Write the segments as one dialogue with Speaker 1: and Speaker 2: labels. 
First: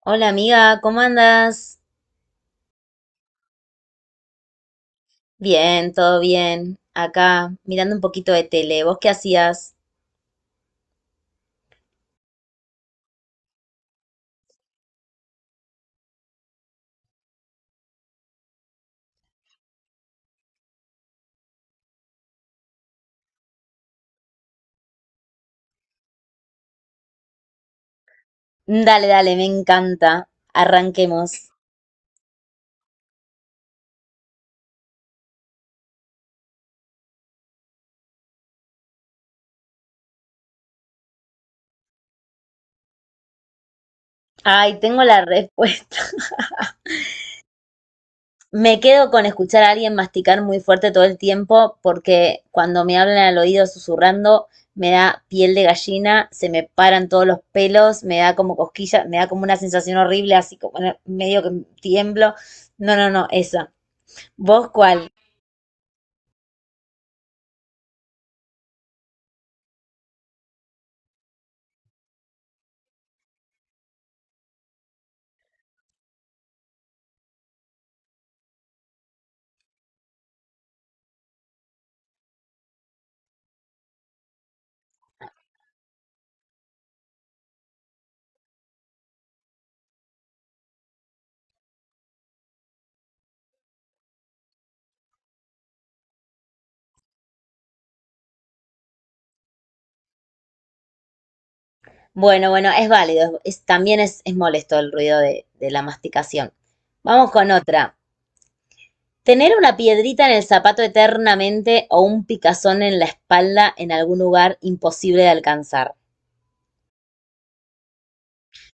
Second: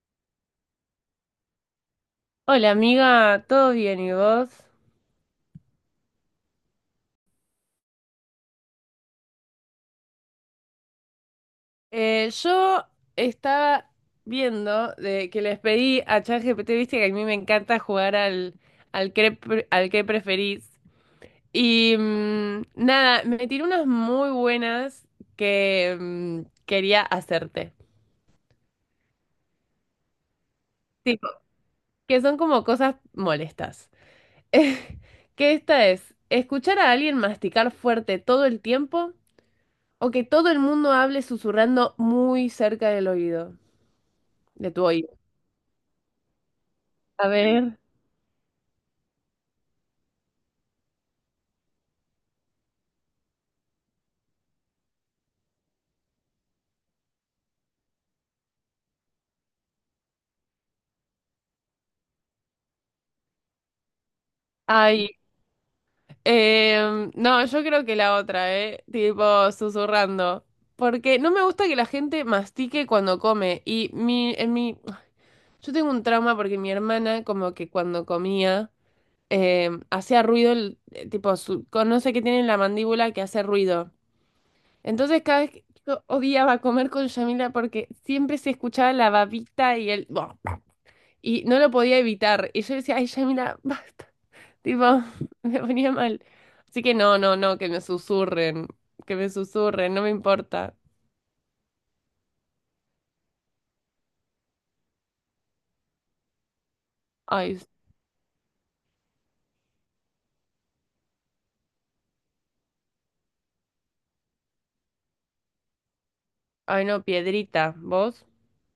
Speaker 1: Hola amiga, ¿cómo andas?
Speaker 2: Hola amiga, ¿todo bien y vos?
Speaker 1: Bien, todo bien. Acá, mirando un poquito de tele. ¿Vos qué hacías?
Speaker 2: Yo estaba viendo de que les pedí a ChatGPT, viste que a mí me encanta jugar al que preferís. Y nada, me tiró unas muy buenas que quería hacerte.
Speaker 1: Dale, dale, me encanta.
Speaker 2: Tipo,
Speaker 1: Arranquemos.
Speaker 2: que son como cosas molestas. Que esta es, escuchar a alguien masticar fuerte todo el tiempo o que todo el mundo hable susurrando muy cerca del oído, de
Speaker 1: Ay,
Speaker 2: tu
Speaker 1: tengo
Speaker 2: oído.
Speaker 1: la respuesta.
Speaker 2: A ver.
Speaker 1: Me quedo con escuchar a alguien masticar muy fuerte todo el tiempo porque cuando me hablan al oído susurrando me da piel de gallina, se me paran todos los pelos, me da como cosquilla, me da como una sensación horrible, así como medio que tiemblo. No, no, no, esa. ¿Vos
Speaker 2: Ay.
Speaker 1: cuál?
Speaker 2: No, yo creo que la otra, ¿eh? Tipo, susurrando. Porque no me gusta que la gente mastique cuando come. Yo tengo un trauma porque mi hermana, como que cuando comía, hacía ruido, tipo, no sé qué tiene en la mandíbula que hace ruido. Entonces, cada vez que yo odiaba comer con Yamila porque siempre se escuchaba la babita y el. Y no lo podía evitar. Y yo decía, ay, Yamila, basta. Tipo, me ponía mal. Así que no, no, no, que me susurren, no me importa.
Speaker 1: Bueno, bueno, es válido. También es molesto el ruido de la masticación. Vamos con
Speaker 2: Ay, s-
Speaker 1: otra. Tener una piedrita en el zapato eternamente o un picazón en la espalda en algún lugar imposible de alcanzar.
Speaker 2: ay, no, piedrita, ¿vos?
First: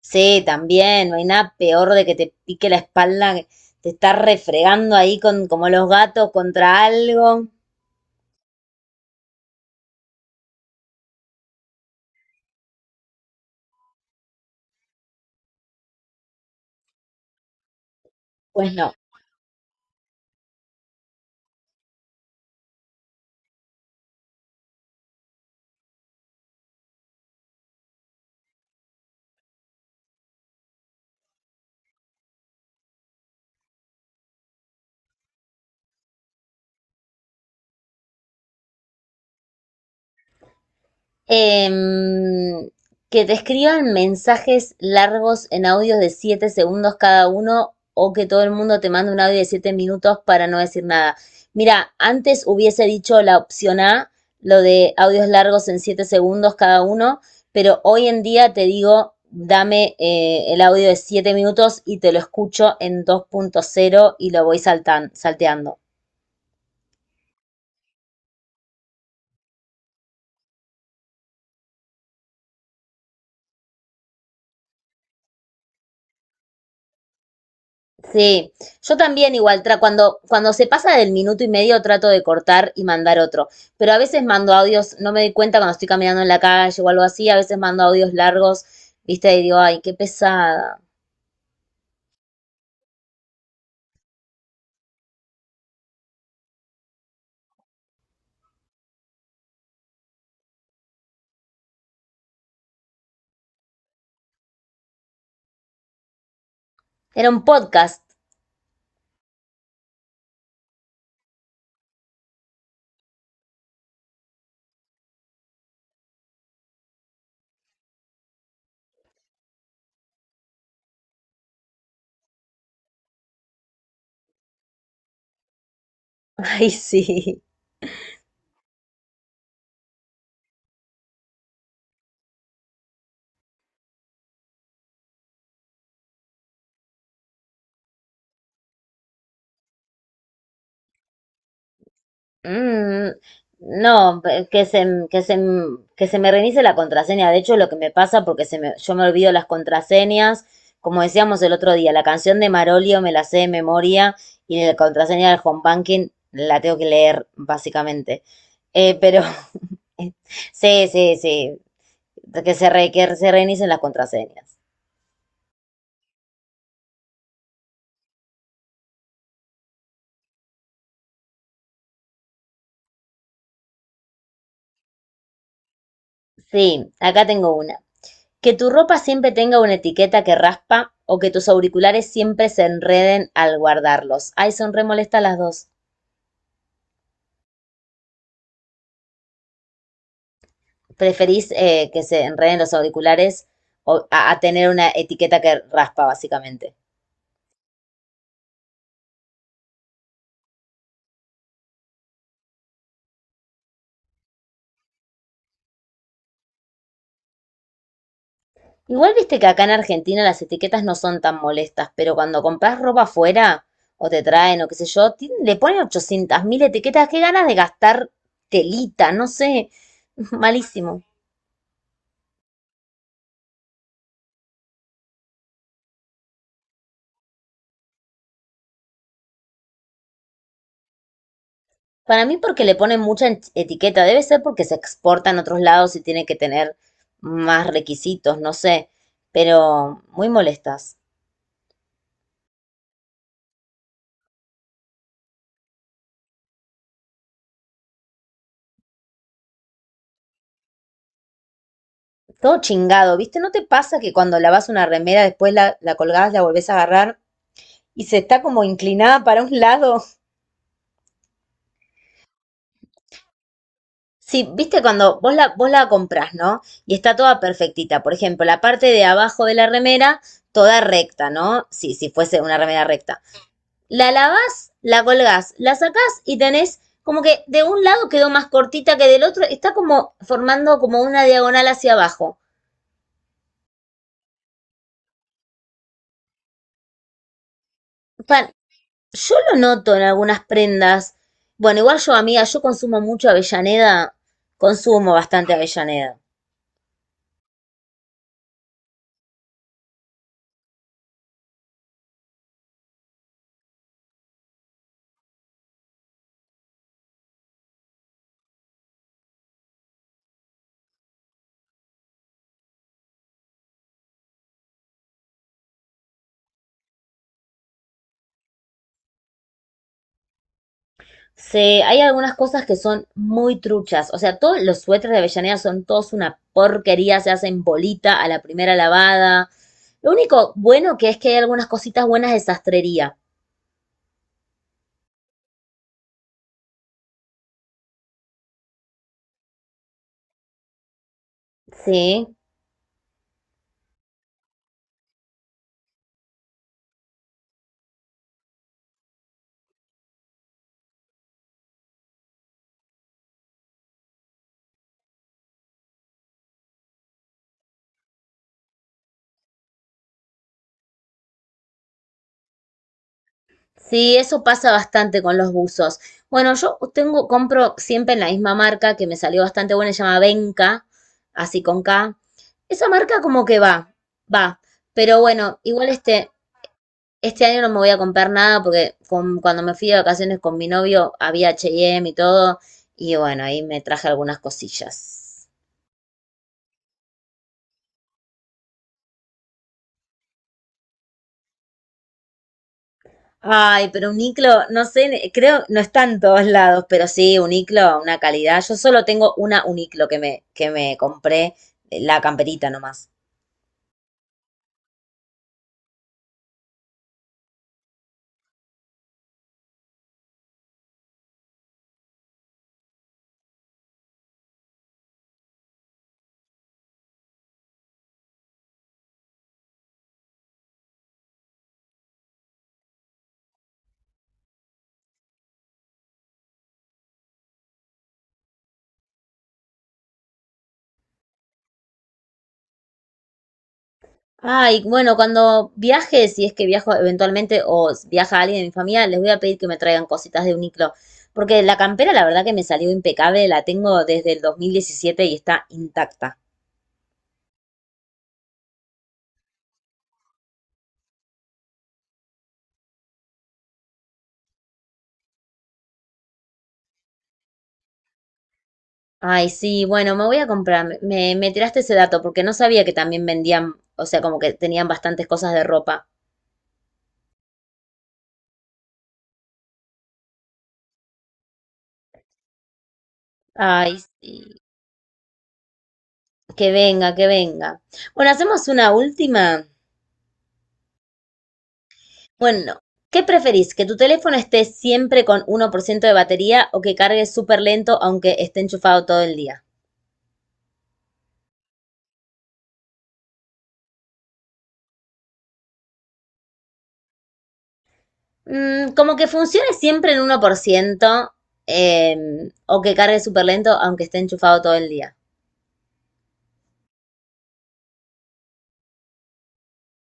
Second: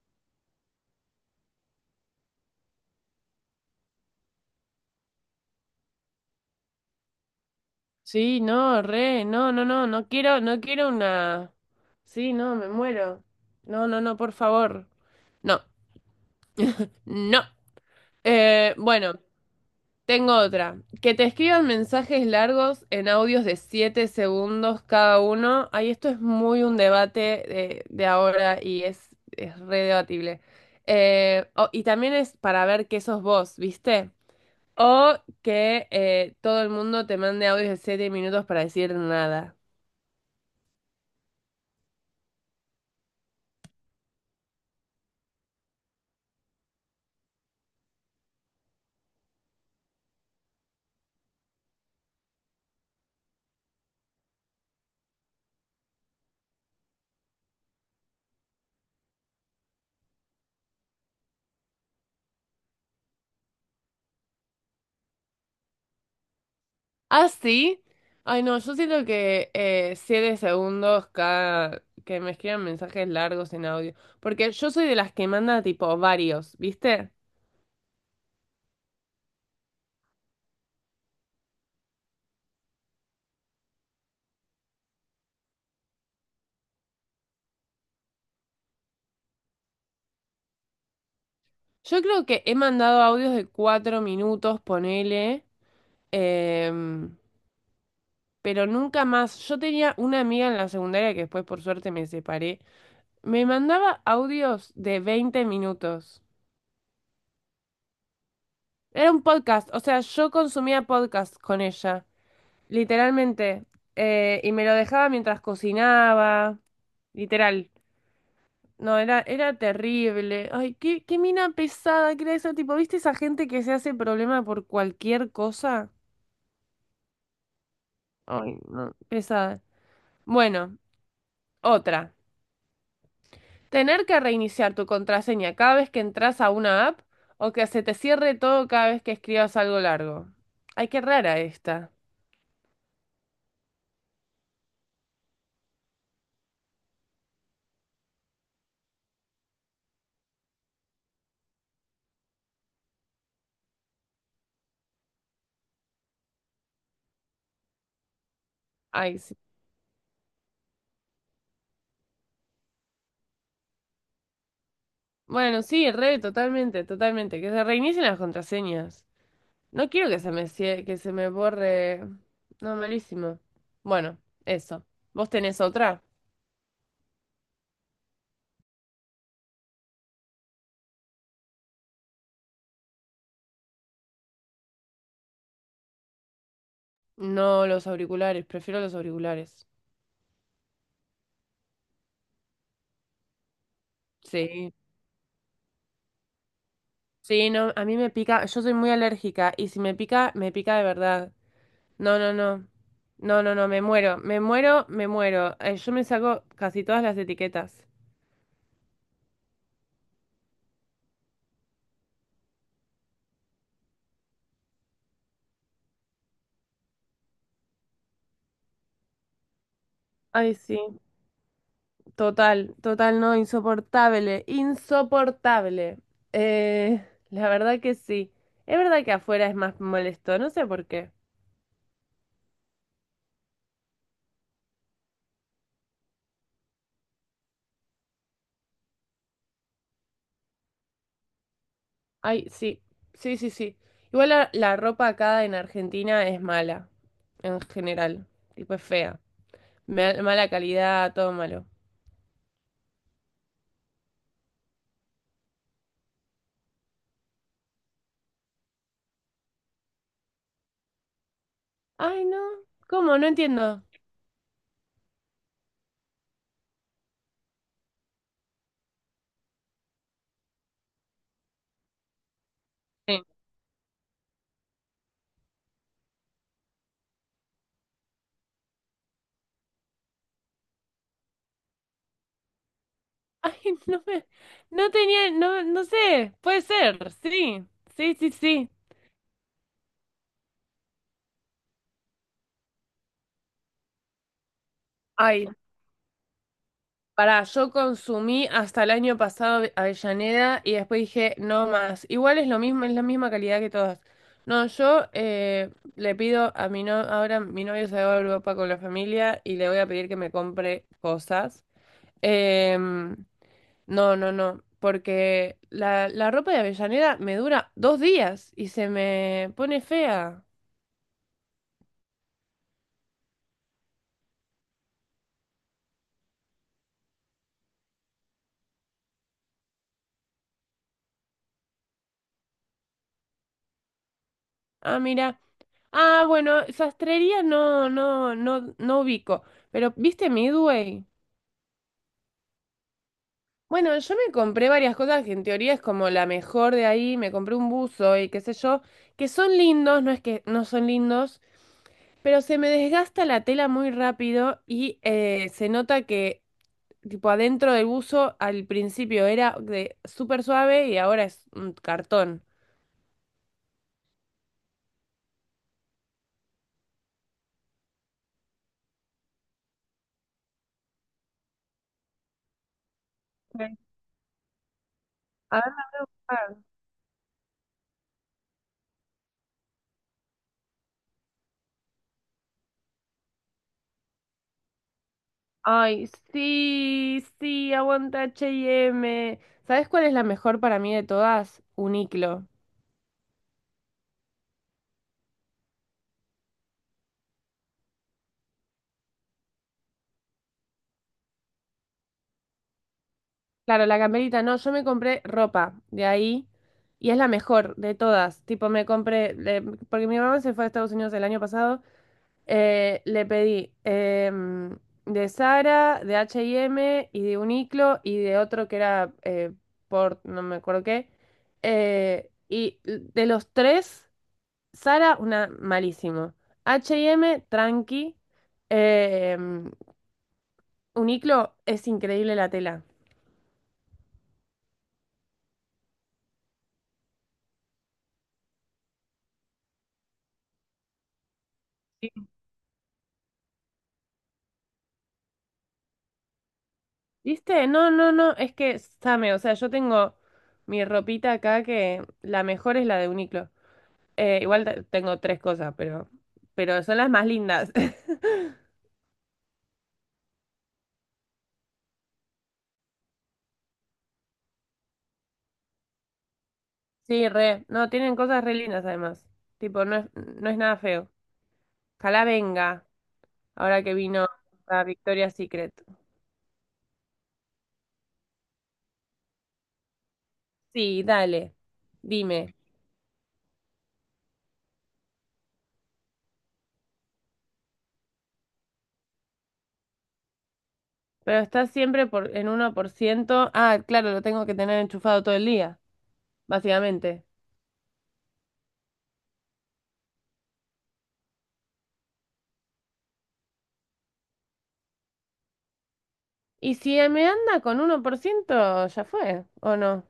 Speaker 1: Sí, también, no hay nada peor de que te pique la espalda, que te estás refregando ahí como los gatos contra algo.
Speaker 2: Sí, no, re, no, no, no, no quiero, no quiero una. Sí, no, me muero. No, no, no, por favor. No, no.
Speaker 1: Pues no.
Speaker 2: Bueno. Tengo otra. Que te escriban mensajes largos en audios de 7 segundos cada uno. Ay, esto es muy un debate de ahora y es re debatible. Y también es para ver qué sos vos, ¿viste? O que todo el mundo te mande audios de 7 minutos para decir nada.
Speaker 1: Em, que te escriban mensajes largos en audios de 7 segundos cada uno o que todo el mundo te mande un audio de 7 minutos para no decir nada. Mira, antes hubiese dicho la opción A, lo de audios largos en 7 segundos cada uno, pero hoy en día te digo, dame el audio de 7 minutos y te lo escucho en 2.0 y lo voy salteando.
Speaker 2: ¿Ah, sí? Ay, no, yo siento que 7 segundos cada... que me escriban mensajes largos en audio. Porque yo soy de las que manda tipo varios, ¿viste?
Speaker 1: Sí, yo también igual, cuando, cuando se pasa del minuto y medio trato de cortar y mandar otro, pero a veces mando audios, no me doy cuenta cuando estoy caminando en la calle o algo así, a veces mando audios largos, viste, y digo, ay, qué pesada.
Speaker 2: Yo creo que he mandado audios de cuatro minutos, ponele, em, pero nunca más. Yo tenía una amiga en la secundaria que después por suerte me separé. Me mandaba audios de 20 minutos.
Speaker 1: Era un podcast.
Speaker 2: Era un podcast, o sea, yo consumía podcast con ella, literalmente. Y me lo dejaba mientras cocinaba, literal. No, era terrible. Ay, qué mina pesada que era esa, tipo, ¿viste esa gente que se hace problema por cualquier cosa?
Speaker 1: Ay, sí.
Speaker 2: Ay, no, pesada. Bueno, otra. Tener que reiniciar tu contraseña cada vez que entras a una app o que se te cierre todo cada vez que escribas algo largo. Ay, qué rara esta.
Speaker 1: Mm, no, pe- que se, m- que se, m- que se me reinicie la contraseña. De hecho, lo que me pasa, porque yo me olvido las contraseñas, como decíamos el otro día, la canción de Marolio me la sé de memoria y la contraseña del home banking la tengo que leer, básicamente. Eh,
Speaker 2: Ay,
Speaker 1: pero
Speaker 2: sí.
Speaker 1: sí, sí, sí, que se reinicien las contraseñas.
Speaker 2: Bueno, sí, re, totalmente, totalmente. Que se reinicien las contraseñas. No quiero que que se me borre. No, malísimo. Bueno, eso. ¿Vos tenés otra?
Speaker 1: Sí, acá tengo una. Que tu ropa siempre tenga una etiqueta que raspa o que tus auriculares siempre se enreden al guardarlos. Ay, son re molestas las dos.
Speaker 2: No los auriculares, prefiero los auriculares.
Speaker 1: ¿Preferís que se enreden los auriculares a tener
Speaker 2: Sí.
Speaker 1: una etiqueta que raspa, básicamente?
Speaker 2: Sí, no, a mí me pica, yo soy muy alérgica y si me pica, me pica de verdad. No, no, no. No, no, no, me muero, me muero, me muero. Yo me saco casi todas las etiquetas.
Speaker 1: Igual viste que acá en Argentina las etiquetas no son tan molestas, pero cuando compras ropa afuera o te traen o qué sé yo, le ponen 800.000 etiquetas. Qué ganas de gastar telita, no sé.
Speaker 2: Ay, sí,
Speaker 1: Malísimo.
Speaker 2: total, total, no, insoportable, insoportable. Eh, la verdad que sí. Es verdad que afuera es más molesto, no sé por qué.
Speaker 1: Para mí porque le ponen mucha etiqueta, debe ser porque se exporta en otros lados y tiene que tener más requisitos, no sé, pero muy molestas.
Speaker 2: Ay, sí, sí, sí, sí. Igual la ropa acá en Argentina es mala, en general, tipo es fea. Mala calidad, todo malo.
Speaker 1: Todo chingado, ¿viste? ¿No te pasa que cuando lavas una remera después la colgás, la volvés a agarrar y se está como inclinada para un lado?
Speaker 2: Ay, no. ¿Cómo? No entiendo.
Speaker 1: Sí, ¿viste? Cuando vos vos la comprás, ¿no? Y está toda perfectita. Por ejemplo, la parte de abajo de la remera, toda recta, ¿no? Sí, si fuese una remera
Speaker 2: Sí.
Speaker 1: recta. La lavas, la colgás, la sacás y tenés como que de un lado quedó más cortita que del otro, está como formando como una diagonal hacia abajo.
Speaker 2: Ay, no me... No tenía... No, no sé. Puede ser. Sí. Sí, sí,
Speaker 1: Pan,
Speaker 2: sí.
Speaker 1: yo lo noto en algunas prendas. Bueno, igual yo, amiga, yo consumo mucho Avellaneda, consumo
Speaker 2: Ay,
Speaker 1: bastante Avellaneda.
Speaker 2: pará. Yo consumí hasta el año pasado Avellaneda y después dije, no más. Igual es lo mismo, es la misma calidad que todas. No, yo le pido a mi no... Ahora mi novio se va a Europa con la familia y le voy a pedir que me compre cosas. Em, No, no, no, porque la ropa de Avellaneda me dura dos días y se me pone fea.
Speaker 1: Hay algunas cosas que son muy truchas. O sea, todos los suéteres de Avellaneda son todos una porquería, se hacen bolita a la primera lavada. Lo único bueno que es que hay algunas cositas buenas de sastrería.
Speaker 2: Ah, mira. Ah, bueno, sastrería no, no, no, no ubico. Pero, ¿viste Midway?
Speaker 1: Sí,
Speaker 2: Bueno, yo me compré varias cosas que en teoría es como la mejor de ahí. Me compré un buzo y qué sé yo, que son lindos, no es que no son lindos, pero se me desgasta la tela muy rápido y se nota que, tipo, adentro del buzo al principio era de súper suave y ahora es un cartón.
Speaker 1: sí, eso pasa bastante con los buzos. Bueno, yo tengo, compro siempre en la misma marca que me salió bastante buena, se llama Benka, así con K. Esa marca como que
Speaker 2: Sí.
Speaker 1: va, va. Pero
Speaker 2: A
Speaker 1: bueno,
Speaker 2: ver,
Speaker 1: igual
Speaker 2: a ver.
Speaker 1: este año no me voy a comprar nada porque cuando me fui de vacaciones con mi novio había H&M y M y todo. Y bueno, ahí me traje algunas cosillas.
Speaker 2: Ay, sí, sí, aguanta H y M. ¿Sabes cuál es la mejor para mí de todas? Uniqlo.
Speaker 1: Ay, pero un iclo, no sé, creo, no está en todos lados, pero sí, un iclo, una calidad. Yo solo tengo una uniclo que me, compré, la camperita nomás.
Speaker 2: Claro, la camperita, no, yo me compré ropa de ahí y es la mejor de todas. Tipo, porque mi mamá se fue a Estados Unidos el año pasado. Le pedí de Zara, de H&M y M y de Uniqlo y de otro que era por no me acuerdo qué. Y de los tres, Zara, una malísimo. H&M, tranqui. Em, Uniqlo es increíble la tela.
Speaker 1: Ay, bueno, cuando viaje, si es que viajo eventualmente viaja alguien de mi familia, les voy a pedir que me traigan cositas de uniclo, porque la campera la verdad que me salió impecable, la tengo desde el 2017 y está intacta.
Speaker 2: ¿Viste? No, no, no, es que, Same, o sea, yo tengo mi ropita acá que la mejor es la de Uniqlo. Igual tengo tres cosas, pero, son las más lindas.
Speaker 1: Ay, sí, bueno, me voy a comprar, me tiraste ese dato porque no sabía que también vendían, o sea, como que tenían bastantes cosas de ropa.
Speaker 2: Sí, re. No, tienen cosas re lindas además. Tipo, no es nada feo. Ojalá venga, ahora que
Speaker 1: Ay,
Speaker 2: vino
Speaker 1: sí,
Speaker 2: a Victoria's Secret.
Speaker 1: que venga, que venga. Bueno, hacemos una última.
Speaker 2: Sí, dale. Dime.
Speaker 1: Bueno, ¿qué preferís? ¿Que tu teléfono esté siempre con 1% de batería o que cargue súper lento aunque esté enchufado todo el día?
Speaker 2: Pero está siempre en uno por ciento. Ah, claro, lo tengo que tener enchufado todo el día, básicamente.
Speaker 1: Mm, como que funcione siempre en 1% o que cargue súper lento aunque esté enchufado todo el día.
Speaker 2: Y si me anda con uno por ciento ya fue, ¿o no?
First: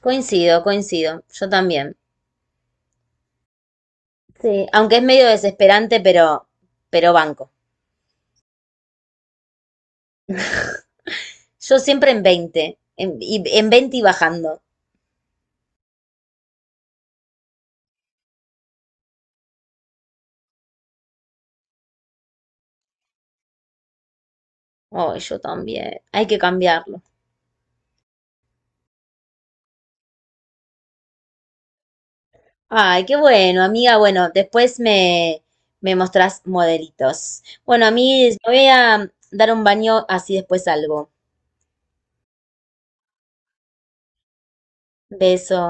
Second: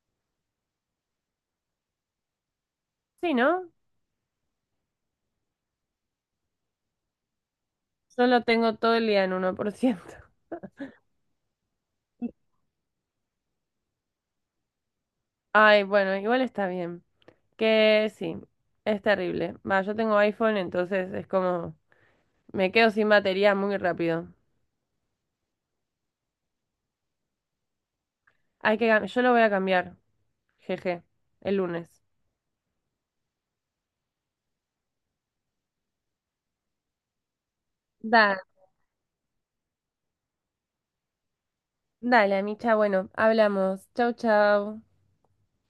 Speaker 1: Coincido, coincido. Yo también.
Speaker 2: Sí, ¿no?
Speaker 1: Sí, aunque es medio desesperante, pero banco.
Speaker 2: Yo lo tengo todo el día en uno por ciento
Speaker 1: Yo siempre en 20, en 20 y bajando.
Speaker 2: Ay, bueno, igual está bien. Que sí, es terrible. Va, yo tengo iPhone, entonces es como, me quedo sin batería muy rápido.
Speaker 1: Oh, yo también. Hay que cambiarlo.
Speaker 2: Yo lo voy a cambiar, jeje, el lunes.
Speaker 1: Ay, qué bueno, amiga. Bueno, después me mostrás modelitos. Bueno, a mí
Speaker 2: Da,
Speaker 1: me voy a dar un baño, así después salgo.
Speaker 2: dale, Micha, bueno, hablamos. Chau, chau.
Speaker 1: Beso.